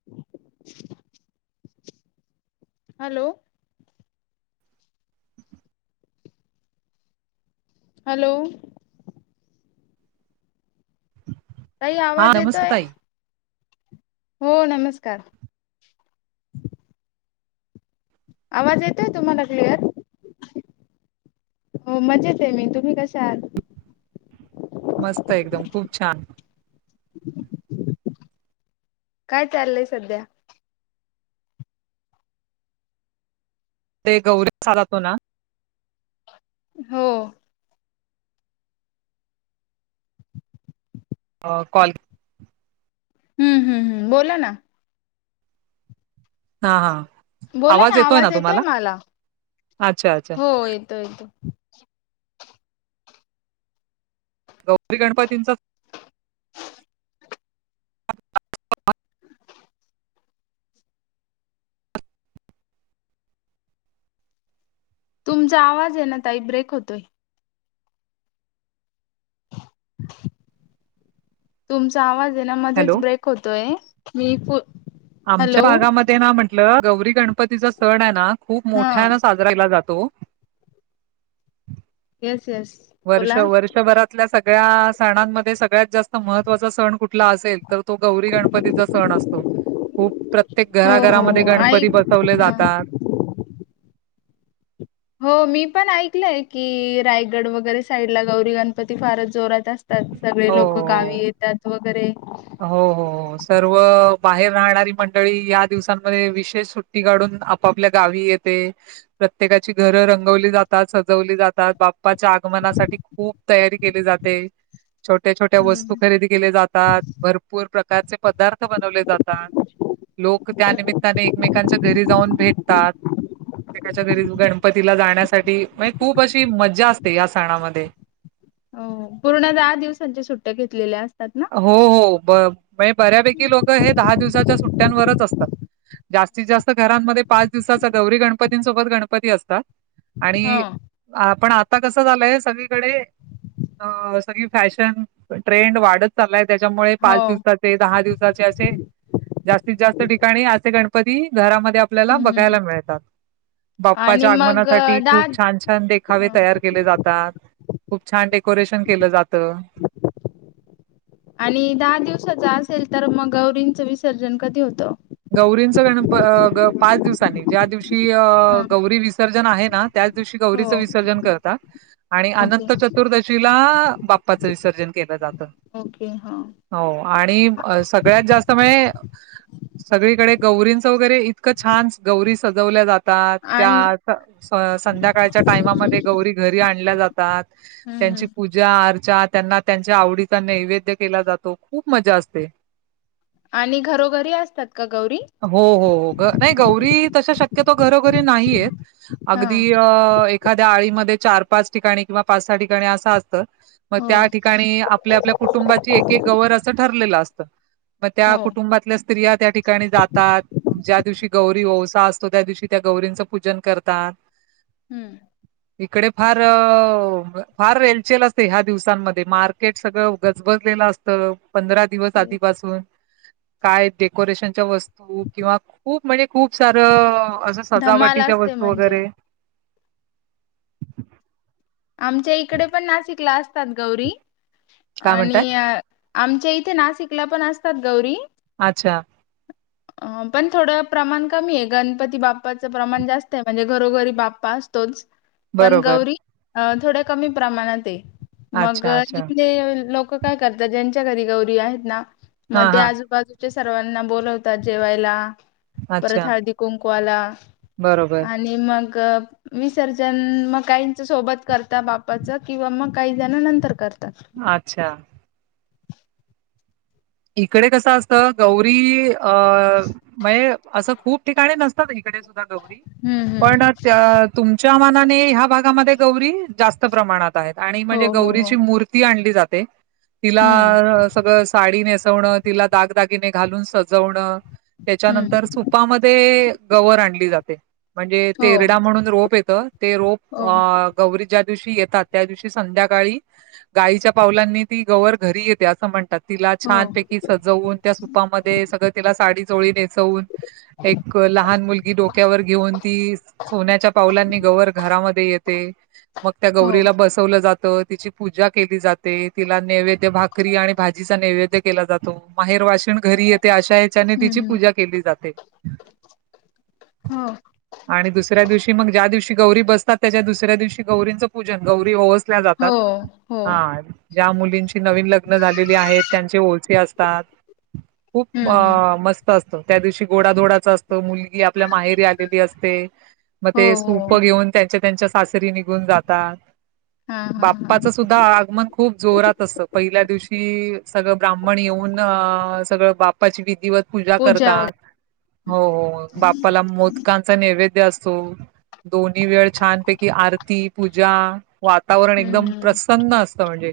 [inaudible] Hello [inaudible] hello ताई हा आवाज नमस्कार येतोय ताई हो नमस्कार आवाज येतोय तुम्हाला क्लिअर? हो मजेत आहे मी तुम्ही कशे आहात? मस्त एकदम खूप छान काय चाललंय सध्या? ते गौरीत चालत हो ना हो अ कॉल हम्म हम्म हम् बोला ना हा हा बोला ना आवाज येतोय मला अच्छा अच्छा हो येतो येतो गौरी गणपतींचा [inaudible] तुमचा आवाज येईना ताई ब्रेक होतोय तुमचा आवाज येइना मध्येच हॅलो ब्रेक होतोय मी हॅलो आमच्या भागामध्ये ना म्हटलं गौरी गणपतीचा सण आहे ना खूप हा मोठ्यान सा साजरा केला जातो येस येस वर्ष बोला वर्षभरातल्या सगळ्या सणांमध्ये सगळ्यात जास्त महत्त्वाचा सण कुठला असेल तर तो गौरी गणपतीचा सण असतो खूप प्रत्येक हो घरा हो घरामध्ये हो गणपती ऐक ब बसवले हा जातात हो मी पण ऐकलंय की रायगड वगैरे साईड ला गौरी गणपती फारच जोरात असतात सगळे लोक हो गावी येतात वगैरे हो हो हो सर्व बाहेर राहणारी मंडळी या दिवसांमध्ये विशेष सुट्टी काढून आपापल्या गावी येत प्रत्येकाची घर रंगवली जातात सजवली जातात बाप्पाच्या आगमनासाठी खूप तयारी केली जाते छोट्या छोट्या वस्तू हम्म. खरेदी केले जातात भरपूर प्रकारचे पदार्थ बनवले जातात लोक त्या निमित्ताने एकमेकांच्या घरी जाऊन भेटतात प्रत्येकाच्या घरी गणपतीला जाण्यासाठी म्हनजे खूप अशी मजा असते या सणामध्ये हो पूर्ण दहा दिवसांच्या सुट्ट्या घेतलेल्या असतात ना? हो हो ब म्हणजे बऱ्यापैकी लोक हे दहा दिवसाच्या सुट्ट्यांवरच असतात जास्तीत जास्त घरांमध्ये पाच दिवसाचा गौरी गणपतींसोबत गणपती असतात हा. आणि आपण आता कसं झालंय सगळीकडे अ सगळी फॅशन ट्रेंड वाढत चाललाय त्याच्यामुळे हो पाच दिवसात ते दहा दिवसाचे असे जास्तीत जास्त ठिकाणी असे गणपती घरामध्ये आपल्याला हम्म हम्म बघायला मिळतात आणि बाप्पाच्या मग अ, आगमनासाठी दहा खूप छान छान छान देखावे ह तयार केले जातात खूप छान डेकोरेशन केलं जातं [unintelligible] आणि दहा दिवसाचा असेल तर मग गौरींचं विसर्जन कधी होतं गौरींचं गणप पाच दिवसांनी ज्या दिवशी हा गौरी विसर्जन आहे ना त्याच दिवशी हो गौरीच विसर्जन करतात आणि ओके अनंत चतुर्दशीला बाप्पाचं विसर्जन केलं जातं ओके हा हो आणि सगळ्यात जास्त म्हणे सगळीकडे गौरींचं वगैरे इतकं छान गौरी सजवल्या जातात आणि त्यात संध्याकाळच्या टायमामध्ये गौरी घरी आणल्या जातात. हम्म त्यांची हम्म पूजा ज्या आरच्या त्यांना त्यांच्या आवडीचा नैवेद्य केला जातो खूप मजा असते. आणि घरोघरी असतात का गौरी? हो हो हो ग नाही गौरी तशा शक्यतो घरोघरी नाही आहेत. हा अगदी अ एक एखाद्या आळीमध्ये चार पाच ठिकाणी किंवा पाच सहा ठिकाणी असा असत मग हो त्या ठिकाणी आप आपल्या कुटुंबाची एक एक गवर अस ठरलेल असत. मग त्या हो कुटुंबात स्त्रिया त्या ठिकाणी जातात. ज्या दिवशी गौरी ओवसा असतो. त्या दिवशी त्या गौरींचं पूजन करतात. हम्म [inaudible] इकडे फार फार रेलचेल असते ह्या दिवसांमध्ये मार्क र्केट सगळं गजबजलेलं असतं पंधरा दिवस आधीपासून काय डेकोरेशनच्या वस्तू किंवा खूप म्हणजे खूप सारं असं धमाल सजावटीच्या असते वस्तू म्हणजे वगैरे. आमच्या इकडे पण नाशिकला असतात गौरी काय म्हणताय? आणि अ आमच्या इथे नाशिकला पण असतात गौरी. अच्छा [inaudible] पण थोडं प्रमाण कमी आहे. गणपती बाप्पाचं प्रमाण जास्त आहे म्हणजे घरोघरी बाप्पा तोच. पण बरोबर. गौरी अ थोड्या कमी प्रमाणात आहे मग अच्छा, अच्छा. इथले लोक काय करतात. ज्यांच्या घरी गौरी आहेत ना हां, मग ते हां. आजूबाजू सर्वांना बोलवतात जेवायला परत अच्छा हळदी कुंकुवाला. बरोबर. मग विसर्जन मग काय सोबत करता बाप्पाचं किंवा मग काही जण नंतर करतात. अच्छा, इकडे कसं असत गौरी अ म्हये असं खूप ठिकाणी असतात. इकडे सुद्धा गौरी हम्म पण हम्म तुमच्या मनाने ह्या भागामध्ये गौरी जास्त प्रमाणात असतात आणि म्हणजे हो हो हो गौरीची मूर्ती आणली जाते. हम्म तिला सगळ साडी नेस वन तिला दागदागिने घालून सजवण त्याच्यानंतर सूप हम्म सुपामध्ये गवर आणली जाते म्हणजे हो तेरडा म्हणून रोप येत ते रोप हो अ गौरी ज्या दिवशी येतात त्या दिवशी संध्याकाळी गायीच्या पावलांनी ती गवर घरी येते असं म्हणतात. तिला हो छान सजवून त्या सुपामध्ये सगळं तिला साडी चोळी नेसवून. एक लहान मुलगी डोक्यावर घेऊन ती सोन्याच्या पावलांनी गवर घरामध्ये येते. मग त्या हो गौरीला बसवलं जातं. तिची पूजा केली जाते तिला नैवेद्य भाक री आणि भाजीचा नैवेद्य केला जातो. माहेरवाशीण घरी येते अशा एक ह्याच्यान हम्म तिची हम्म पूजा केली जाते. हो आणि दुसऱ्या दिवशी मग ज्या दिवशी गौरी बसतात. त्याच्या दुसऱ्या दिवशी गौरींचं पूजन गौरी ओवस ओवसल्या जातात हो हो हा. ज्या मुलींची नवीन लग्न झालेली आहेत त्यांचे ओवसे असतात. खूप हम्म हम्म अ.. मस्त असत- त्या दिवशी गोडाधोडाच असत, मुलगी आपल्या माहेरी आलेली असते- मग हो ते सूप हो घेऊन त्यांच्या त्यांच्या सासरी निघून जातात, हा हा हा बाप्पाच सु- द्धा आगमन खूप जोरात असत, पहिल्या दिवशी सगळं- ब्राह्मण येऊन अ.. सगळं बाप- प्पाची विधिवत पूजा करतात, वगैरे हो बाप्पाला मोदकां- कांचा नैवेद्य असतो, दोन्ही वेळ छानपैकी आरती, पूजा- वातावरण एकदम हम्म हम्म प्रसन्न असतं म्हणजे.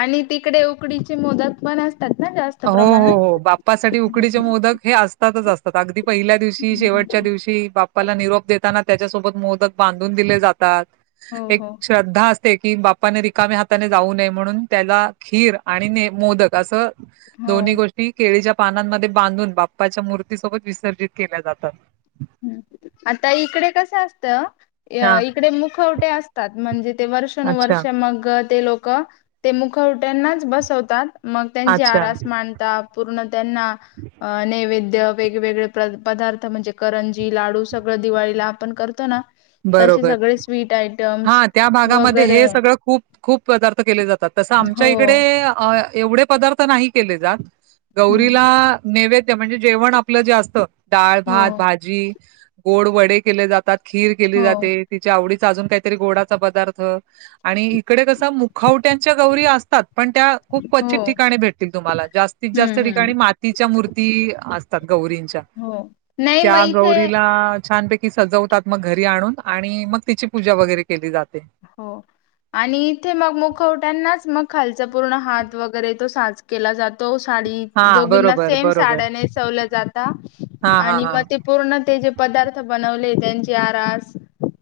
आणि तिकडे उकडीचे मोदक पण असत- सतात ना जास्त. हो, हो, प्रमाणात? हो, बाप्पासाठी उकडीचे हम्म मोदक हे असता- असतातच असतात, अगदी पहिल्या दिवशी, शेवटच्या हम्म दिवशी बाप्पा- बाप्पाला निरोप देताना त्याच्यासोबत मोदक बांधून दिले जातात, हो एक हो श्र- ध्दा असते की, बाप्पाने रिकाम्या हाताने जाऊ नये म्हणून, त्याला खीर आणि मोदक असं- हो दोन्ही गोष्टी केळीच्या पानांमध्ये बांधून बाप्पाच्या मूर्तीसोबत विसर्जित केल्या जातात. आता इकडे कसं असत- हा अ इकडे मुखवटे असतात, म्हणजे ते अच्छा वर्षानुवर्ष मग ते लोक- ते मुखवट्यांनाच बसवतात, मग त्यांची अच्छा आरास मांड- तात, पूर्ण त्यांना नैवेद्य वेगवेगळे पदार्थ म्हणजे- करंजी, लाडू सगळ दिवाळीला आपण करतो ना, तसे सगळे स्वीट- आयटम्स हा, त्या भागामध्ये वगैरे हे सगळं खूप- खूप पदार्थ केले जातात, तसं आमच्या हो इकडे अ- एवढे पदार्थ नाही केले जात, हम्म गौरीला नैवेद्य म्हणजे जेवण आपलं जे असतं- डाळ, हो भात, भाजी, गोड वडे केले जातात, खीर केली हो जाते- तिच्या आवडीचा अजून काहीतरी गोडाचा पदार्थ- आणि इकडे कस मुखवट्यांच्या गौरी असतात, पण त्या खूप हो क्वचित ठिकाणी भेटतील तुम्हाला जास्त- त जास्त हम्म ठिकाणी हम्म मात- तिच्या मूर्ती असतात गौरींच्या, हो नाही मग त्या इथे गौरीला छानपैकी- सजवतात मग घरी आणून आणि मग तिची पूजा वगैरे केली जाते. हो आणि इथे मग मुखवट्यांनाच मग खालचा पूर्ण हात वगैरे तो साच- केला जातो, साडी हां दोघींना बरोबर, सेम बरोबर. साड्या नेसवल्या जाता हां, हां, आणि मग हां. ते- पूर्ण ते जे पदार्थ बनवले त्यांची आरास-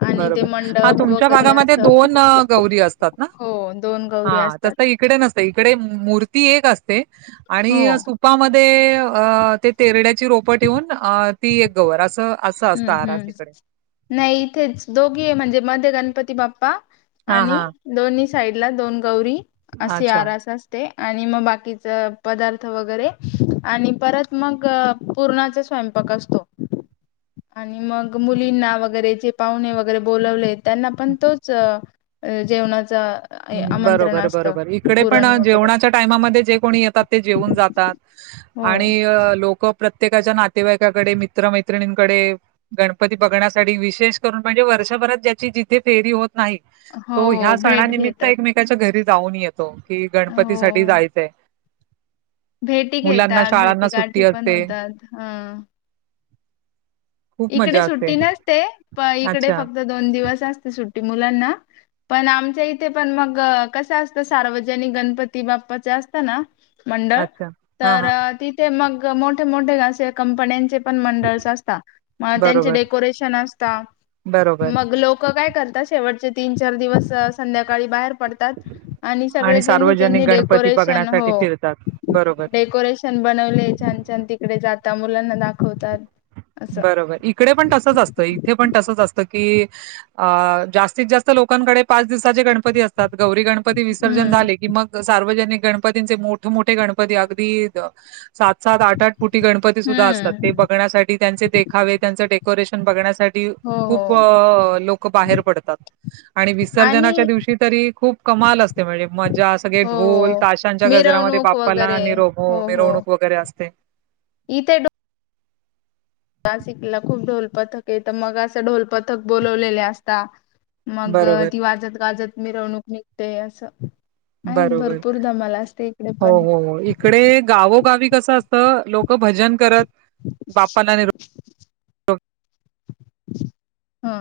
आणि ते बरोबर, हा मंडप तुमच्या वगैरे भागामध्ये असं दोन गौरी असतात ना, हो दोन गौरी हा असतात तस- इकडे नसते, इकडे मूर्ती एक असते हो आणि सुपामध्ये अ- ते तेरड्याची रोपं ठेवून ती एक गवर असं- असं असतं हम्म, आरास इकडे. हम्म, नाही, इथेच दोघी हे म्हणजे मध्ये गणपती बाप्पा- हां, आणि हां. दोन्ही साईडला दोन गौरी असे अच्छा. आरा अस- ते आणि मग बाकीच पदार्थ वगैरे आणि परत मग पूर्णाच स्वयं- पाक असतो. आणि मग मुलींना वगैरे जे पाहुणे वगैरे बोलवले, त्यांना पण तोच- अ जेवणाचा- बरोबर, बरोबर, इकडे पण वगैरे जेवणाच्या- टाइमामधे जे कोणी येतात ते जेऊन जातात हो आणि लोक- प्रत्येकाच्या नातेवाईकाकडे मित्र-मैत्रिणींकडे- गणपती बघण्यासाठी विशेष करून म्हणजे वर्षभरात ज्याची जिथे फेरी होत नाही- हो तो हो ह्या भेट सणानिमित्त घेतात एकमेकाच्या घरी जाऊन येतो कि, गणपती हो साठी जायचंय. भेटी मुलांना घेतात भेटी शाळांना गाठी सुट्टी पण असते होतात ह.. खूप इकडे मजा असते सुट्टी नसते प इकडे अच्छा फक्त दोन दिवस असते सुट्टी मुलांना. पण आमच्या इथे पण मग कस असत सार्वजनिक गणपती बाप्पाच असत ना, मंडळ अच्छा हा तर हा तिथे मग मोठे मोठे असे कंपन्यांचे पण मंडळस असतात. मग त्यांचे बरोबर डेकोरेशन असत बरोबर मग लोक काय करतात शेवट तीन चार दिवस संध्याकाळी बाहेर पडतात आणि सगळे ज्यांनी सार्वजनिक ज्यांनी गणपती डेकोरेशन बघण्यासाठी हो फिरतात बरोबर डेकोरेशन. छान बनवले छान छान तिकडे जातात मुलांना दाखवतात. असं बरोबर इकडे पण तसच असतं इथे पण तसच असतं की जास्तीत जास्त लोकांकडे पाच दिवसाचे गणपती असतात गौरी गणपती विसर्जन हम्म झाले की मग सार्वजनिक गणपतींचे मोठ मोठे गणपती अगदी सात सात आठ आठ फुटी गणपती सुद्धा असतात हम्म. ते बघण्यासाठी त्यांचे देखावे त्यांच डेकोरेशन बघण्यासाठी हो हो खूप लोक बाहेर पडतात आणि आणि विसर्जनाच्या दिवशी तरी खूप कमाल असते म्हणजे मजा असते. सगळे हो ढोल हो ताशांच्या गजरामध्ये मिरवणूक बाप्पाला वगैरे निरव हो हो मिरवणूक वगैरे असते. इथे ढो नासिकला खूप ढोल पथक ये त मग असं ढोल पथक बोलवलेले असता.. मग बरोबर, ती वाजत गाजत मिरवणूक निघते अस. आहेत बरोबर. भरपूर धमाला असते इकडे हो, पण. हो. हो. इकडे गावोगावी कसं असतं लोकं भजन करत बाप्पाला निरोप हा.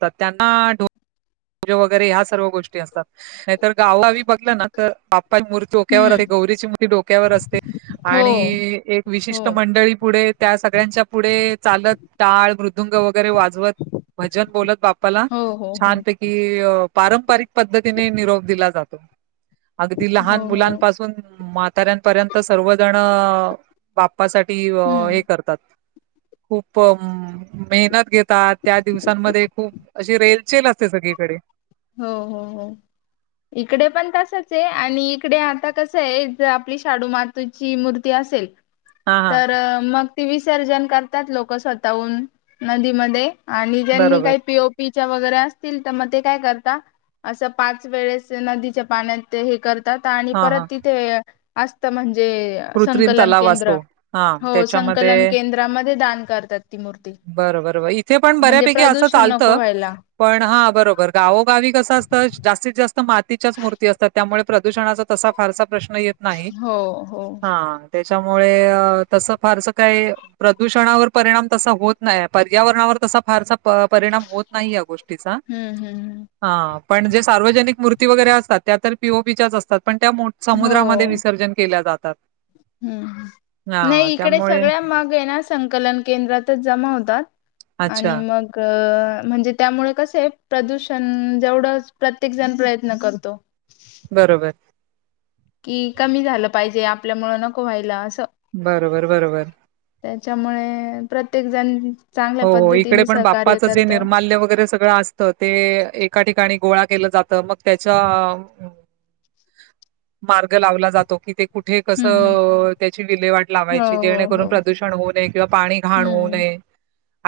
त त्यांना, वगैरे ह्या सर्व गोष्टी असतात नाहीतर गावगावी बघल ना तर बाप्पा मूर्ती- डोक्यावर अस हम्म गौरीची मूर्ती डोक्यावर असते हो आणि एक हो विशिष्ट मंडळी पुढे त्या सगळ्यांच्या पुढे चालत टाळ मृदुंग वगैरे वाजवत. भजन बोलत बाप्पाला हो हो हो छानपैकी. ही पारंपरिक पद्धतीने निरोप दिला जातो. अगदी हो लहान हो मुलांपासून म्हाताऱ्यांपर्यंत सर्वजण बाप्पासाठी हे हम्म करतात खूप मेहनत घेत ता त्या दिवसांमध्ये खूप अशी रेलचेल असते सगळीकडे. हो हो हो. इकडे पण तसच आहे आणि इकडे आता कस य आहे ज आपली शाडू माती तुझी मूर्ती असेल. हा हा तर मग ते विसर्जन करतात लोक स्वतःहून नदीमध्ये. आणि ज्यांनी बरोबर काही पीओपी च्या वगैरे असतील तर मग ते काय कर अस पाच वेळेस नदीच्या पाण्यात हे करतात आणि हा परत हा ती ते असत म्हणजे, कृत्रिम संकलन तलाव केंद्र असतो हा हो संकलन त्याच्यामध्ये केंद्रामध्ये दान करतात ती मूर्ती. बरं बरोबर इथे पण म्हणजे बऱ्यापैकी असं प्रदूषण नको चालतं व्हायला. पण हा बरोबर गावोगावी कसं असतं जास्तीत जास्त मातीच्याच मूर्ती असतात त्यामुळे प्रदूषणाचा तसा फारसा प्रश्न येत हो हो. हा त्याच्यामुळे तस फारस काय प्रदूषणावर परिणाम तसा होत नाही पर्यावरणावर तसा फारसा परिणाम होत नाही या गोष्टीचा हम्म हम्म हम् हा पण जे सार्वजनिक मूर्ती वगैरे असतात त्या तर पीओपीच्याच असतात पण त्या मो हो समुद्रामध्ये विसर्जन केल्या जातात. हम्म हां, नाही इकडे त्यामुळे सगळ्या मग येण्या संकलन केंद्रातच जमा होतात आणि अच्छा. मग अ म्हणजे त्यामुळे कस हे प्रदूषण जेवढं प्रत्येक जण प्रयत्न करतो. बरोबर कि कमी झालं पाहिजे आपल्यामुळ नको व्हायला असं बरोबर बरोबर त्याच्यामुळे प्रत्येक जण चांगल्या हो हो इकडे पद्धतीने पण सहकार्य बापाचं च जे करत निर्माल्य वगैरे सग ग असत ते एका ठिकाणी गोळा केलं जात मग त्याच्या मार्ग लावला जातो कि ते कुठे हम्म हम्म कसं त्याची विल्वाट हो लावायची हो जेणेकरून हो प्रदूषण होऊ नये किंवा पाणी घाण होऊ हम्म नये.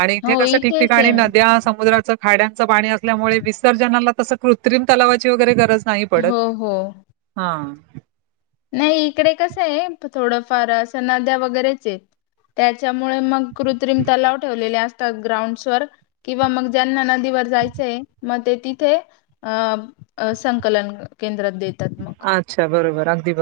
आणि इथे हो कसं ठिकठिकाणी सेम नद्या समुद्रा खाड्यांच पाणी असल्यामुळे विसर्जनाला तस कृत्रिम तलावाची वगरे गरज नाही पडत हो हो हा नाही इकडे कसं आहे थोडंफार असं नद्या वगैरेच त्याच्यामुळे मग कृत्रिम तलाव ठेवलेले अस ग्राउंडस वर किंवा मग ज्यांना नदीवर जायचंय मग ते तिथे अ संकलन केंद्रात देत अच्छा बरोबर अगदी